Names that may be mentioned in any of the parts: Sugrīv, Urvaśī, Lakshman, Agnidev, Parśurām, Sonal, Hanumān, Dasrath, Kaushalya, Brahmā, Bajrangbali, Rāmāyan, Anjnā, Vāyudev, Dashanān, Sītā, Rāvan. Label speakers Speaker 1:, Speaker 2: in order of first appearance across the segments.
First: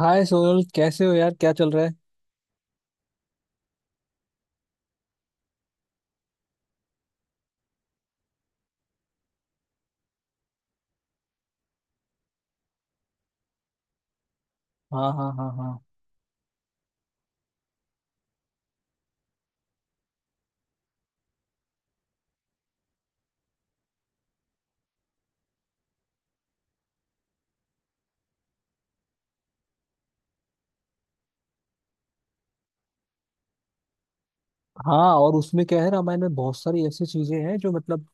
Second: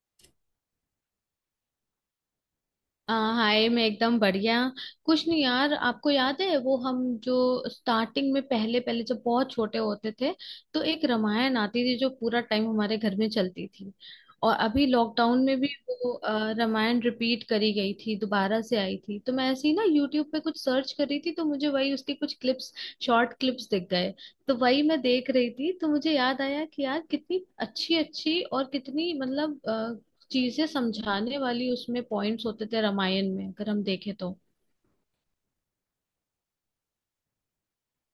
Speaker 1: हाय सोनल, कैसे हो यार? क्या चल रहा है?
Speaker 2: हाय, मैं एकदम बढ़िया। कुछ नहीं यार, आपको याद है वो हम जो स्टार्टिंग में पहले पहले जब बहुत छोटे होते थे तो एक रामायण आती थी जो पूरा टाइम हमारे घर में चलती थी। और अभी
Speaker 1: हाँ, हाँ,
Speaker 2: लॉकडाउन
Speaker 1: हाँ,
Speaker 2: में भी
Speaker 1: हाँ।
Speaker 2: वो रामायण रिपीट करी गई थी, दोबारा से आई थी, तो मैं ऐसे ही ना यूट्यूब पे कुछ सर्च कर रही थी तो मुझे वही उसके कुछ क्लिप्स, शॉर्ट क्लिप्स दिख गए। तो वही मैं देख रही थी तो मुझे याद आया कि यार, कितनी अच्छी अच्छी और कितनी, मतलब, चीजें समझाने वाली उसमें पॉइंट्स होते थे रामायण में, अगर हम देखें तो।
Speaker 1: हाँ, और उसमें क्या है, रामायण में बहुत सारी ऐसी चीजें हैं जो मतलब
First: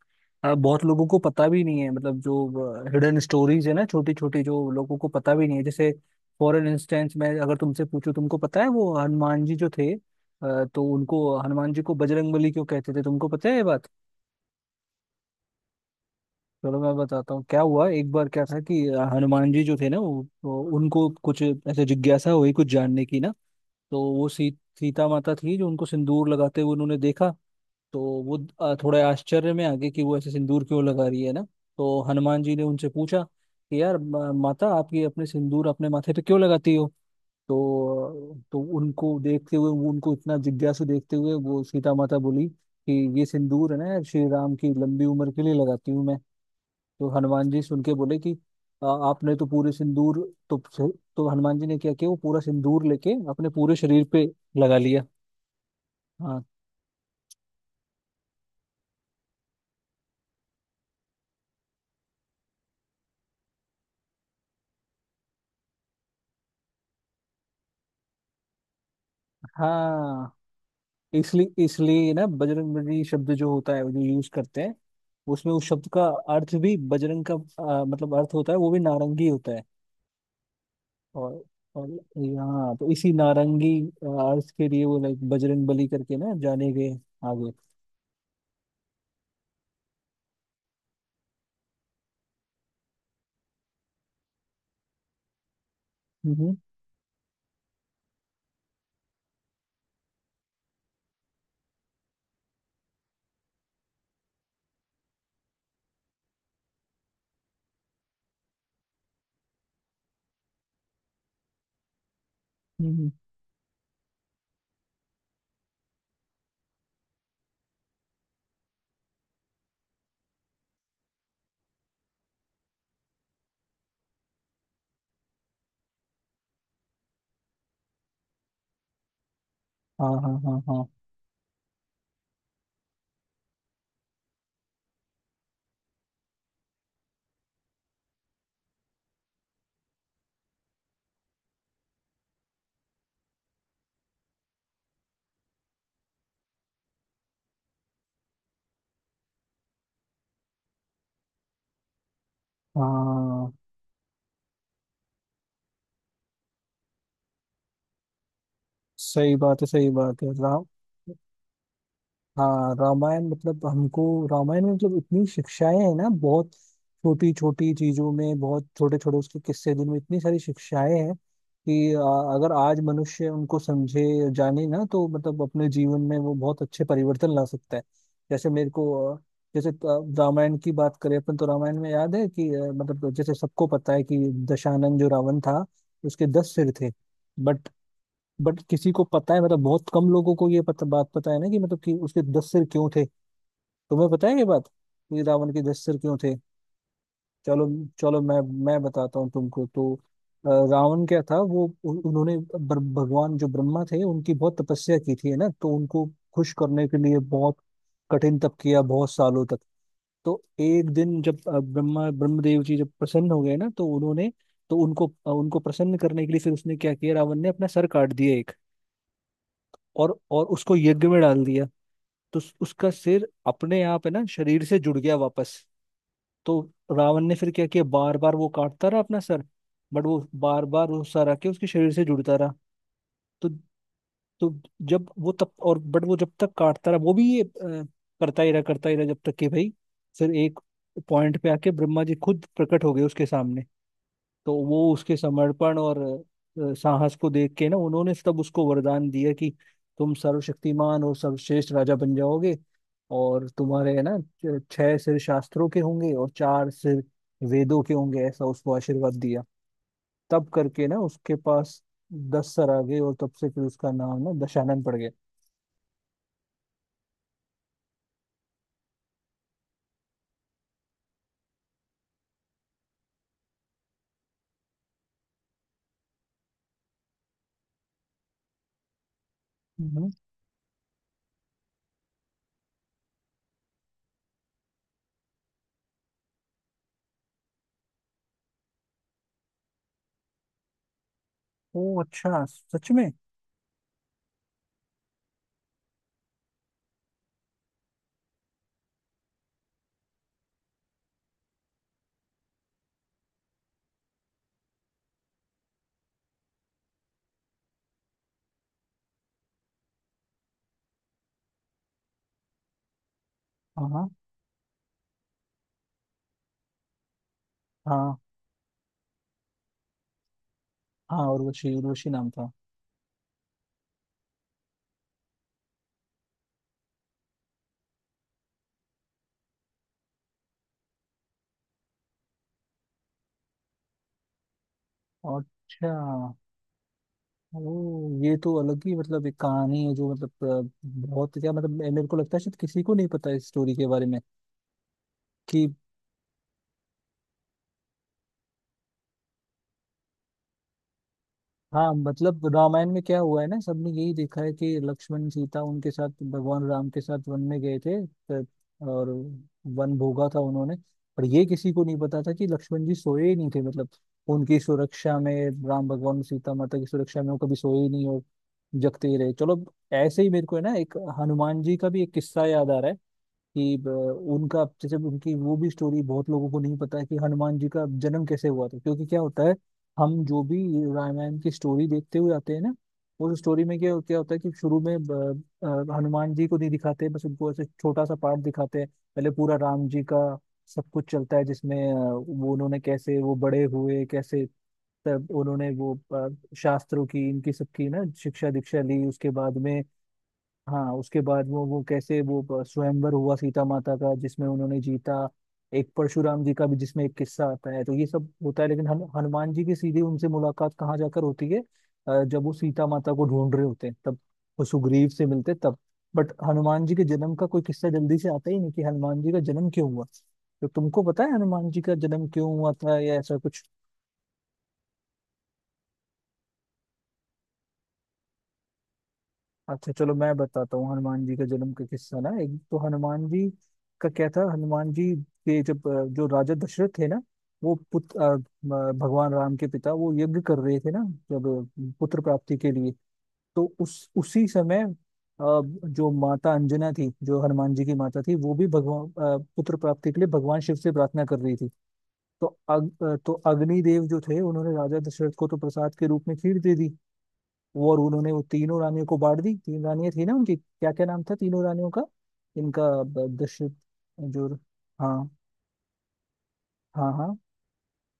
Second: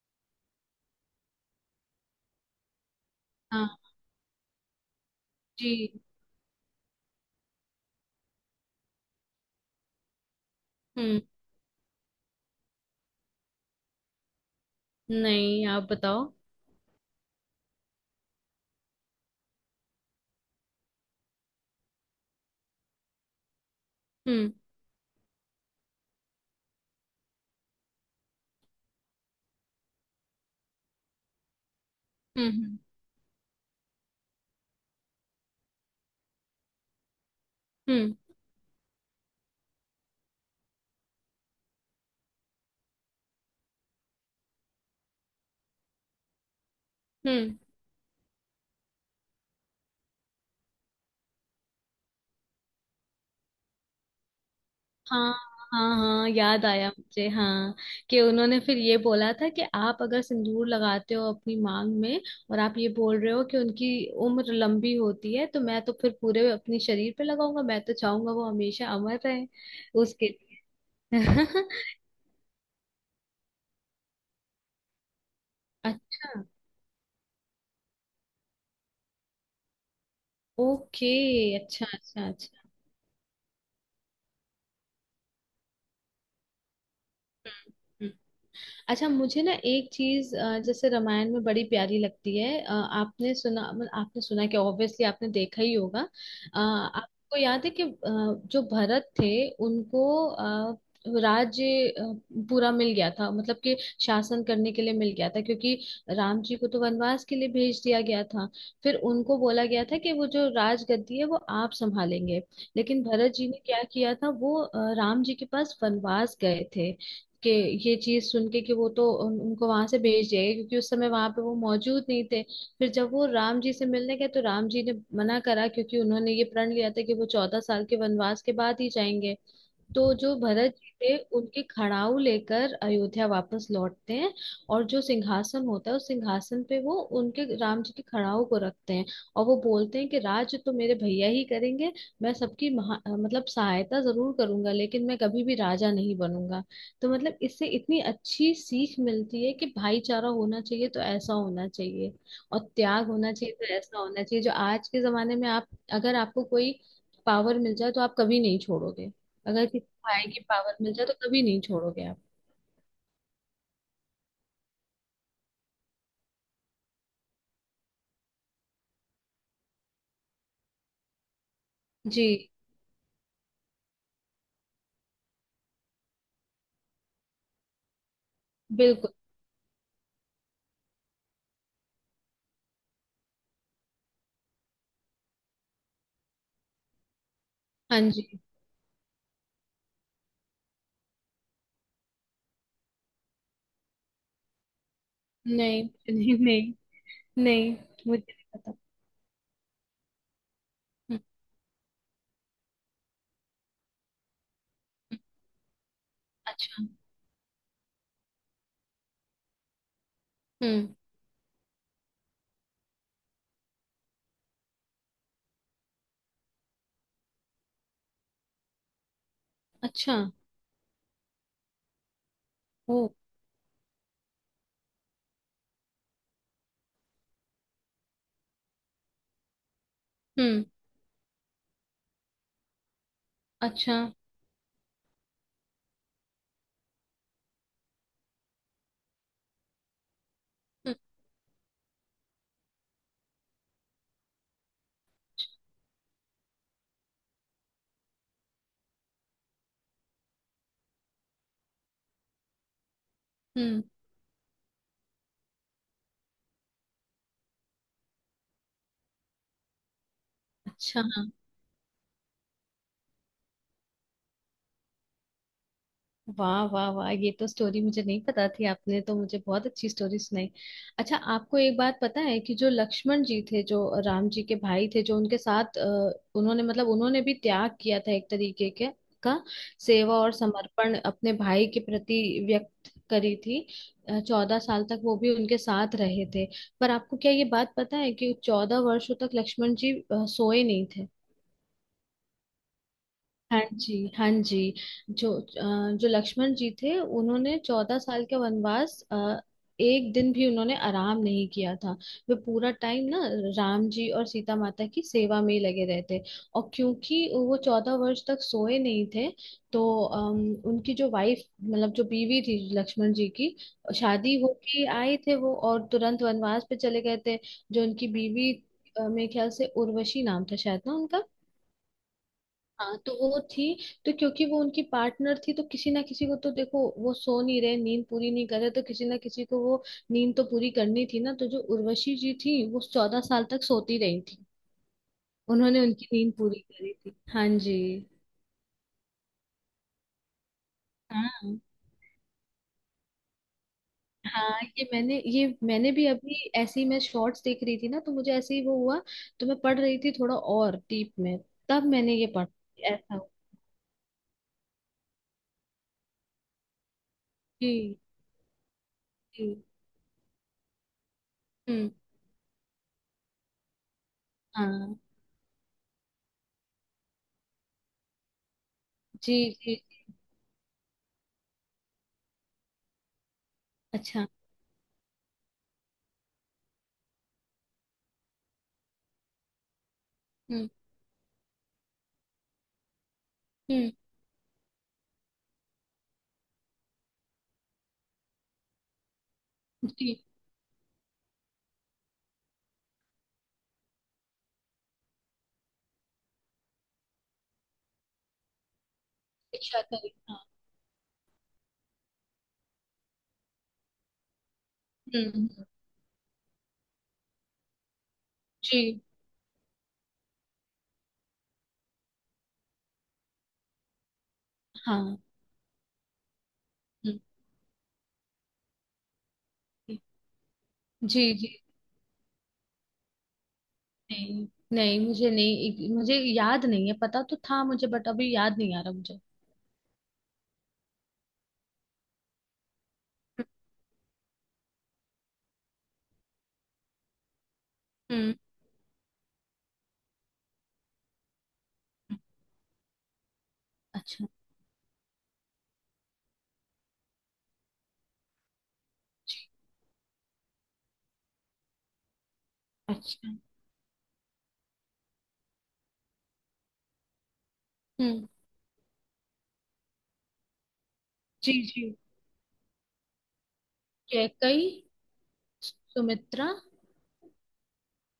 Speaker 1: बहुत लोगों को पता भी नहीं है, मतलब जो हिडन स्टोरीज है
Speaker 2: हाँ
Speaker 1: ना, छोटी छोटी, जो लोगों को पता भी नहीं है। जैसे
Speaker 2: जी।
Speaker 1: फॉर एन इंस्टेंस, मैं अगर तुमसे पूछूं, तुमको पता है वो हनुमान जी जो थे तो
Speaker 2: हम्म।
Speaker 1: उनको, हनुमान जी को बजरंगबली क्यों कहते थे, तुमको पता है ये बात?
Speaker 2: नहीं, आप बताओ।
Speaker 1: चलो मैं बताता हूँ क्या हुआ। एक बार क्या था कि हनुमान जी जो थे ना उनको कुछ ऐसे जिज्ञासा हुई कुछ जानने की ना। तो वो
Speaker 2: हम्म।
Speaker 1: सीता माता थी जो उनको सिंदूर लगाते हुए उन्होंने देखा। तो वो थोड़े आश्चर्य में आ गए कि वो ऐसे सिंदूर क्यों लगा रही है ना। तो हनुमान जी ने
Speaker 2: हम्म।
Speaker 1: उनसे पूछा कि यार, माता, आप ये अपने सिंदूर अपने माथे पे क्यों लगाती हो?
Speaker 2: हम्म।
Speaker 1: तो उनको देखते हुए, वो उनको इतना जिज्ञासु देखते हुए वो सीता माता बोली कि ये सिंदूर है ना यार, श्री राम की लंबी उम्र के लिए लगाती हूँ मैं। तो हनुमान
Speaker 2: हम्म।
Speaker 1: जी सुन के बोले कि आपने तो पूरे सिंदूर।" तो तो हनुमान जी ने क्या किया, वो पूरा सिंदूर लेके अपने पूरे शरीर पे लगा लिया।
Speaker 2: हाँ, हाँ, हाँ,
Speaker 1: हाँ,
Speaker 2: याद आया मुझे, हाँ, कि उन्होंने फिर ये बोला था कि आप अगर सिंदूर लगाते हो अपनी मांग में और आप ये बोल रहे हो कि उनकी उम्र लंबी होती है, तो मैं तो फिर पूरे अपने शरीर पे लगाऊंगा। मैं तो चाहूंगा वो हमेशा अमर रहे उसके
Speaker 1: हाँ।
Speaker 2: लिए।
Speaker 1: इसलिए इसलिए ना, बजरंगबली शब्द जो होता है, जो यूज करते हैं, उसमें उस शब्द का
Speaker 2: अच्छा।
Speaker 1: अर्थ भी, बजरंग का मतलब अर्थ होता है वो भी नारंगी होता है।
Speaker 2: ओके।
Speaker 1: और
Speaker 2: अच्छा,
Speaker 1: और
Speaker 2: अच्छा, अच्छा।
Speaker 1: यहाँ तो इसी नारंगी अर्थ के लिए वो लाइक बजरंग बली करके ना जाने गए आगे।
Speaker 2: हम्म। अच्छा, मुझे ना एक चीज, जैसे, रामायण में बड़ी प्यारी लगती है। आपने सुना, मतलब आपने सुना, कि ऑब्वियसली आपने देखा ही होगा।
Speaker 1: हम्म, हम्म,
Speaker 2: आपको याद है कि जो भरत थे उनको अ, राज्य, पूरा मिल गया था, मतलब कि शासन करने के लिए मिल गया था, क्योंकि राम जी को तो वनवास के लिए भेज दिया गया था। फिर उनको बोला गया था कि वो जो राजगद्दी है वो आप संभालेंगे। लेकिन
Speaker 1: हम्म,
Speaker 2: भरत जी ने क्या किया था, वो राम जी के पास वनवास गए थे, कि ये चीज सुन के कि वो तो उनको वहां से भेज जाएगा, क्योंकि उस समय वहां पे वो मौजूद नहीं थे। फिर जब वो राम जी से मिलने गए तो राम जी ने मना करा, क्योंकि उन्होंने ये प्रण लिया था कि वो 14 साल के वनवास के बाद ही जाएंगे।
Speaker 1: हाँ,
Speaker 2: तो
Speaker 1: हाँ,
Speaker 2: जो
Speaker 1: हाँ,
Speaker 2: भरत
Speaker 1: हाँ।
Speaker 2: जी थे उनके खड़ाऊ लेकर अयोध्या वापस लौटते हैं, और जो सिंहासन होता है उस सिंहासन पे वो उनके, राम जी के खड़ाऊ को रखते हैं। और वो बोलते हैं कि राज तो मेरे भैया ही करेंगे, मैं सबकी महा, मतलब सहायता जरूर करूंगा, लेकिन मैं कभी भी राजा नहीं बनूंगा। तो मतलब इससे इतनी अच्छी सीख मिलती है कि भाईचारा होना चाहिए तो ऐसा होना चाहिए, और त्याग होना
Speaker 1: हाँ,
Speaker 2: चाहिए तो ऐसा होना चाहिए। जो आज के जमाने में आप, अगर आपको कोई पावर मिल जाए तो आप कभी नहीं छोड़ोगे।
Speaker 1: सही बात है,
Speaker 2: अगर
Speaker 1: सही बात
Speaker 2: भाई
Speaker 1: है।
Speaker 2: की
Speaker 1: राम,
Speaker 2: पावर मिल जाए तो कभी नहीं छोड़ोगे आप।
Speaker 1: हाँ, रामायण मतलब हमको, रामायण में मतलब इतनी शिक्षाएं हैं ना, बहुत छोटी छोटी चीजों में बहुत छोटे छोटे उसके किस्से, जिनमें इतनी सारी शिक्षाएं हैं कि
Speaker 2: जी।
Speaker 1: अगर आज मनुष्य उनको समझे जाने ना, तो मतलब अपने जीवन में वो बहुत अच्छे परिवर्तन ला सकता है। जैसे मेरे को
Speaker 2: बिल्कुल।
Speaker 1: जैसे रामायण की बात करें अपन, तो रामायण में याद है कि मतलब जैसे सबको पता है कि दशानन जो रावण था, उसके दस सिर थे। बट
Speaker 2: हाँ जी।
Speaker 1: बट किसी को पता है मतलब, बहुत कम लोगों को ये पता बात पता है ना कि मतलब कि उसके दस सिर क्यों थे? तुम्हें पता है ये बात कि रावण के
Speaker 2: नहीं
Speaker 1: दस सिर क्यों
Speaker 2: नहीं
Speaker 1: थे?
Speaker 2: नहीं,
Speaker 1: चलो,
Speaker 2: नहीं,
Speaker 1: चलो
Speaker 2: मुझे
Speaker 1: मैं
Speaker 2: नहीं पता।
Speaker 1: मैं बताता हूँ तुमको तो। रावण
Speaker 2: हम्म,
Speaker 1: क्या था, वो उन्होंने भगवान जो ब्रह्मा थे उनकी बहुत तपस्या की
Speaker 2: हम्म।
Speaker 1: थी है ना, तो उनको खुश
Speaker 2: अच्छा।
Speaker 1: करने के लिए बहुत कठिन तप किया बहुत सालों तक। तो एक
Speaker 2: हम्म।
Speaker 1: दिन जब ब्रह्मा ब्रह्मदेव जी जब प्रसन्न हो गए ना, तो उन्होंने, तो उनको प्रसन्न करने के लिए फिर उसने क्या किया, रावण ने अपना सर काट दिया एक।
Speaker 2: अच्छा।
Speaker 1: और उसको यज्ञ में डाल दिया। तो उसका
Speaker 2: ओ।
Speaker 1: सिर अपने आप है ना, शरीर से जुड़ गया वापस। तो रावण ने फिर क्या किया, बार बार वो काटता रहा अपना सर, बट वो
Speaker 2: हम्म।
Speaker 1: बार बार वो सर आके उसके शरीर से जुड़ता रहा। तो
Speaker 2: अच्छा।
Speaker 1: तो जब वो तब और, बट वो जब तक काटता रहा, वो भी ये करता ही रहा, करता ही रहा, जब तक कि भाई फिर एक
Speaker 2: हम्म।
Speaker 1: पॉइंट पे आके ब्रह्मा जी खुद प्रकट हो गए उसके सामने। तो वो उसके समर्पण और साहस को देख के ना उन्होंने तब उसको वरदान दिया कि तुम सर्वशक्तिमान और सर्वश्रेष्ठ राजा बन जाओगे, और
Speaker 2: हम्म।
Speaker 1: तुम्हारे है ना छह सिर शास्त्रों के होंगे और चार सिर वेदों के होंगे, ऐसा उसको आशीर्वाद दिया। तब करके ना
Speaker 2: अच्छा। हाँ।
Speaker 1: उसके पास दस सर आ गए और तब से फिर उसका नाम ना दशानन पड़ गया।
Speaker 2: वाह, वाह, वाह, ये तो स्टोरी मुझे नहीं पता थी। आपने तो मुझे बहुत अच्छी स्टोरी सुनाई। अच्छा, आपको एक बात पता है कि जो लक्ष्मण जी थे, जो राम जी के भाई थे, जो उनके साथ उन्होंने भी त्याग किया था, एक तरीके के का
Speaker 1: हम्म।
Speaker 2: सेवा और समर्पण अपने भाई के प्रति व्यक्त करी थी। चौदह साल तक वो भी उनके साथ रहे थे। पर आपको क्या ये बात पता है कि 14 वर्षों तक लक्ष्मण जी सोए नहीं थे?
Speaker 1: ओ, अच्छा, सच में?
Speaker 2: हाँ जी, हाँ जी, जो जो लक्ष्मण जी थे उन्होंने चौदह साल के वनवास एक दिन भी उन्होंने आराम नहीं किया था। वे पूरा टाइम ना राम जी और सीता माता की सेवा में ही लगे रहते। और क्योंकि वो 14 वर्ष तक सोए नहीं थे, तो उनकी जो वाइफ, मतलब जो बीवी थी लक्ष्मण जी की,
Speaker 1: हाँ, हाँ,
Speaker 2: शादी होके आए थे वो और तुरंत वनवास पे चले गए थे। जो उनकी
Speaker 1: हाँ,
Speaker 2: बीवी, मेरे ख्याल से उर्वशी नाम था शायद, ना?
Speaker 1: हाँ, उर्वशी, उर्वशी नाम था।
Speaker 2: हाँ, तो वो थी। तो क्योंकि वो उनकी पार्टनर थी, तो किसी ना किसी को तो, देखो, वो सो नहीं रहे, नींद पूरी नहीं कर रहे, तो किसी ना किसी को वो नींद तो पूरी करनी थी ना। तो जो उर्वशी जी थी वो 14 साल तक सोती रही थी। उन्होंने
Speaker 1: अच्छा।
Speaker 2: उनकी नींद पूरी करी थी। हाँ
Speaker 1: ओ,
Speaker 2: जी।
Speaker 1: ये तो अलग ही मतलब एक कहानी है जो, मतलब बहुत, क्या
Speaker 2: हाँ,
Speaker 1: मतलब, मेरे को लगता है शायद किसी को नहीं पता इस स्टोरी के बारे में
Speaker 2: हाँ, ये मैंने, ये
Speaker 1: कि,
Speaker 2: मैंने भी अभी ऐसे ही, मैं शॉर्ट्स देख रही थी ना तो मुझे ऐसे ही वो हुआ, तो मैं पढ़ रही थी थोड़ा और डीप में, तब
Speaker 1: हाँ,
Speaker 2: मैंने ये
Speaker 1: मतलब रामायण
Speaker 2: पढ़ा
Speaker 1: में
Speaker 2: ऐसा
Speaker 1: क्या
Speaker 2: हुआ।
Speaker 1: हुआ है ना, सबने यही देखा है कि लक्ष्मण, सीता, उनके साथ भगवान राम के साथ वन में गए
Speaker 2: जी
Speaker 1: थे, और
Speaker 2: जी।
Speaker 1: वन भोगा था उन्होंने। पर ये किसी को
Speaker 2: हम्म।
Speaker 1: नहीं पता था कि लक्ष्मण जी सोए ही नहीं थे, मतलब उनकी
Speaker 2: हाँ।
Speaker 1: सुरक्षा में, राम भगवान और सीता माता की सुरक्षा में वो कभी सोए ही नहीं और जगते ही रहे।
Speaker 2: जी,
Speaker 1: चलो,
Speaker 2: जी।
Speaker 1: ऐसे ही मेरे को है ना एक हनुमान जी का भी एक किस्सा याद आ रहा है कि,
Speaker 2: अच्छा।
Speaker 1: उनका जैसे उनकी, वो भी स्टोरी बहुत लोगों को नहीं पता है कि हनुमान जी का जन्म कैसे हुआ था। क्योंकि क्या होता है, हम जो भी
Speaker 2: हम्म।
Speaker 1: रामायण की स्टोरी देखते हुए आते हैं ना, उस स्टोरी में
Speaker 2: हम्म।
Speaker 1: क्या क्या होता है कि शुरू में हनुमान जी को नहीं दिखाते, बस उनको ऐसे छोटा सा पार्ट दिखाते हैं। पहले पूरा राम जी का
Speaker 2: जी।
Speaker 1: सब कुछ चलता है, जिसमें वो उन्होंने कैसे वो बड़े हुए, कैसे तब उन्होंने वो शास्त्रों की इनकी सबकी ना शिक्षा दीक्षा ली, उसके बाद
Speaker 2: शिक्षा
Speaker 1: में।
Speaker 2: करें, हाँ।
Speaker 1: हाँ, उसके बाद वो कैसे वो स्वयंवर हुआ सीता माता का, जिसमें उन्होंने जीता,
Speaker 2: हुँ, हुँ।
Speaker 1: एक परशुराम जी का भी जिसमें एक किस्सा आता है, तो ये सब होता है। लेकिन
Speaker 2: जी।
Speaker 1: हनुमान जी की सीधी उनसे मुलाकात कहाँ जाकर होती है, जब वो सीता माता को ढूंढ रहे होते हैं तब, वो सुग्रीव
Speaker 2: हाँ।
Speaker 1: से मिलते हैं तब। बट हनुमान जी के
Speaker 2: हुँ,
Speaker 1: जन्म का कोई किस्सा जल्दी से आता ही नहीं कि हनुमान जी का जन्म क्यों
Speaker 2: हुँ।
Speaker 1: हुआ। तो तुमको पता है
Speaker 2: जी, जी।
Speaker 1: हनुमान जी का जन्म क्यों हुआ था या ऐसा कुछ?
Speaker 2: नहीं, नहीं, मुझे नहीं, मुझे याद नहीं है। पता तो था मुझे, बट अभी याद नहीं आ रहा मुझे।
Speaker 1: अच्छा, चलो मैं बताता हूँ हनुमान जी का जन्म का किस्सा ना। एक तो हनुमान जी का क्या था, हनुमान जी के जब जो राजा दशरथ थे ना, वो पुत्र,
Speaker 2: हम्म।
Speaker 1: भगवान राम के पिता, वो यज्ञ कर रहे थे ना जब, पुत्र प्राप्ति के लिए। तो उस
Speaker 2: अच्छा।
Speaker 1: उसी समय जो माता अंजना थी, जो हनुमान जी की माता थी, वो भी भगवान, पुत्र प्राप्ति के लिए भगवान शिव से प्रार्थना कर रही थी। तो अग, अ,
Speaker 2: अच्छा।
Speaker 1: तो अग्निदेव जो थे उन्होंने राजा दशरथ को तो प्रसाद के रूप में खीर दे दी। और
Speaker 2: हम्म।
Speaker 1: उन्होंने वो तीनों रानियों को बांट दी। तीन रानियां थी ना उनकी, क्या क्या नाम था
Speaker 2: जी
Speaker 1: तीनों रानियों
Speaker 2: जी।
Speaker 1: का? इनका दशरथ जो,
Speaker 2: कैकई।
Speaker 1: हाँ,
Speaker 2: सुमित्रा।
Speaker 1: हाँ, हाँ,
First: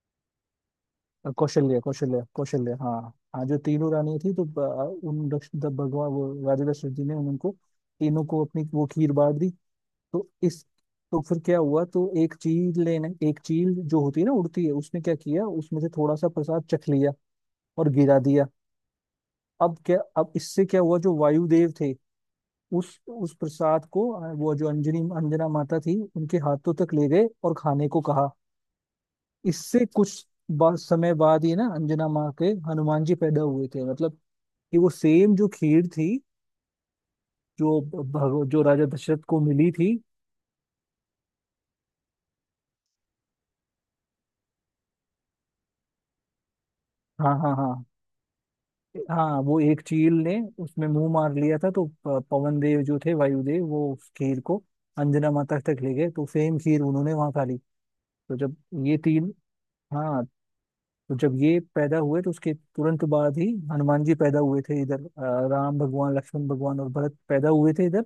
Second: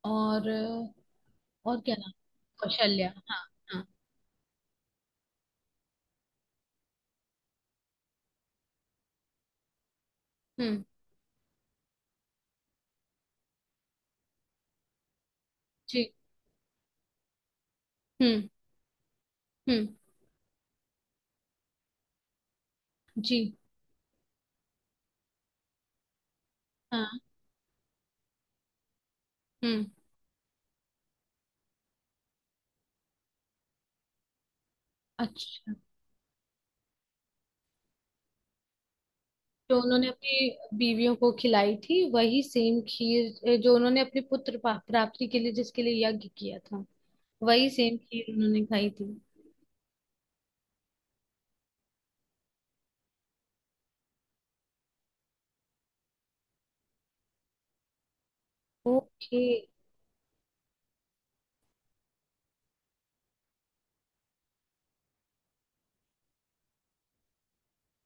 Speaker 2: और
Speaker 1: कौशल्य,
Speaker 2: और क्या नाम,
Speaker 1: कौशल्य, कौशल्य, हाँ।
Speaker 2: कौशल्या,
Speaker 1: हाँ,
Speaker 2: हाँ।
Speaker 1: जो
Speaker 2: हाँ।
Speaker 1: तीनों रानियां थी, तो उन भगवान, वो राजा दशरथ जी ने उनको तीनों को अपनी वो खीर बांट दी। तो इस,
Speaker 2: हम्म।
Speaker 1: तो फिर क्या हुआ, तो एक चील, लेने एक चील जो होती है ना उड़ती है, उसने क्या किया, उसमें से
Speaker 2: जी।
Speaker 1: थोड़ा सा प्रसाद चख लिया और गिरा दिया।
Speaker 2: हम्म।
Speaker 1: अब
Speaker 2: हम्म।
Speaker 1: क्या, अब इससे क्या हुआ, जो वायुदेव थे, उस
Speaker 2: जी।
Speaker 1: प्रसाद को वो जो अंजनी, अंजना माता थी, उनके हाथों तक ले
Speaker 2: हाँ।
Speaker 1: गए और खाने को कहा। इससे
Speaker 2: हम्म।
Speaker 1: कुछ समय बाद ही ना अंजना माँ के हनुमान जी पैदा हुए थे। मतलब कि वो सेम जो
Speaker 2: अच्छा।
Speaker 1: खीर थी, जो राजा दशरथ को मिली
Speaker 2: जो
Speaker 1: थी।
Speaker 2: उन्होंने अपनी बीवियों को खिलाई थी, वही सेम खीर जो उन्होंने अपने पुत्र प्राप्ति के लिए जिसके लिए यज्ञ किया था,
Speaker 1: हाँ, हाँ, हाँ,
Speaker 2: वही सेम खीर उन्होंने खाई थी।
Speaker 1: हाँ, वो एक चील ने उसमें मुंह मार लिया था, तो पवन देव जो थे, वायुदेव, वो उस खीर को अंजना माता तक ले गए, तो सेम खीर उन्होंने वहां खा ली। तो जब ये तीन,
Speaker 2: ओके।
Speaker 1: हाँ, तो जब ये पैदा हुए, तो उसके तुरंत बाद ही हनुमान जी पैदा हुए थे। इधर राम भगवान, लक्ष्मण भगवान और भरत पैदा हुए थे इधर,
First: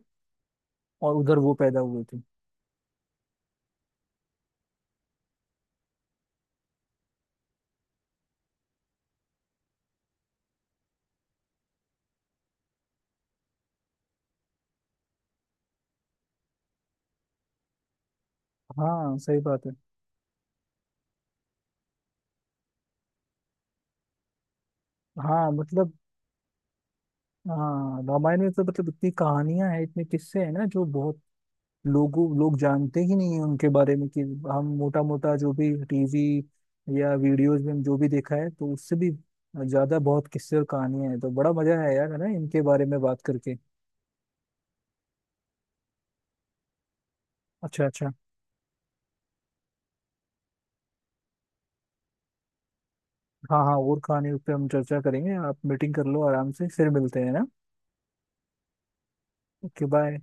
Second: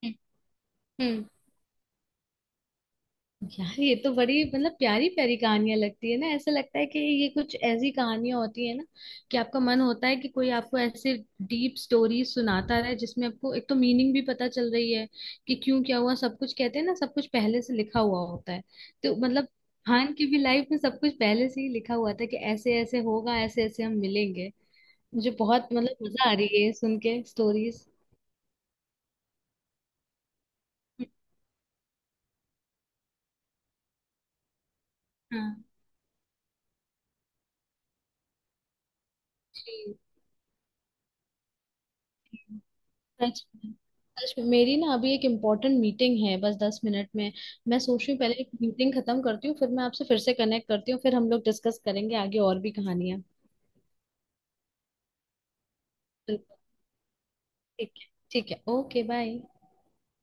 Speaker 1: और
Speaker 2: हम्म।
Speaker 1: उधर वो पैदा हुए थे।
Speaker 2: यार, ये तो बड़ी, मतलब प्यारी प्यारी कहानियां लगती है ना, ऐसा लगता है कि ये कुछ ऐसी कहानियां होती है ना कि आपका मन होता है कि कोई आपको ऐसे डीप स्टोरी सुनाता रहे, जिसमें आपको एक तो मीनिंग भी पता चल रही है कि क्यों क्या हुआ। सब कुछ कहते हैं ना, सब कुछ पहले से लिखा हुआ होता है। तो
Speaker 1: हाँ, सही
Speaker 2: मतलब,
Speaker 1: बात है।
Speaker 2: खान की भी लाइफ में सब कुछ पहले से ही लिखा हुआ था कि ऐसे ऐसे होगा, ऐसे ऐसे हम मिलेंगे। मुझे
Speaker 1: हाँ,
Speaker 2: बहुत,
Speaker 1: मतलब,
Speaker 2: मतलब मजा आ रही है ये सुन के स्टोरीज।
Speaker 1: हाँ, रामायण में तो मतलब इतनी कहानियां हैं, इतने किस्से हैं ना, जो बहुत लोगों, लोग जानते ही नहीं है उनके बारे में कि हम मोटा मोटा जो
Speaker 2: हाँ
Speaker 1: भी टीवी या वीडियोज में हम जो भी देखा है, तो उससे भी
Speaker 2: जी।
Speaker 1: ज्यादा बहुत किस्से और कहानियां हैं। तो बड़ा मजा है यार है ना, इनके बारे में बात
Speaker 2: सच
Speaker 1: करके।
Speaker 2: में, सच में। मेरी ना अभी एक इम्पोर्टेंट मीटिंग है, बस 10 मिनट में। मैं
Speaker 1: अच्छा,
Speaker 2: सोच
Speaker 1: अच्छा।
Speaker 2: रही हूँ पहले एक मीटिंग खत्म करती हूँ, फिर मैं आपसे फिर से कनेक्ट करती हूँ, फिर हम लोग डिस्कस करेंगे आगे और भी कहानियाँ।
Speaker 1: हाँ, हाँ, और कहानी पे हम चर्चा करेंगे, आप मीटिंग कर लो आराम
Speaker 2: बिल्कुल।
Speaker 1: से, फिर मिलते हैं ना।
Speaker 2: ठीक है, ठीक है, ओके बाय।
Speaker 1: Okay, bye.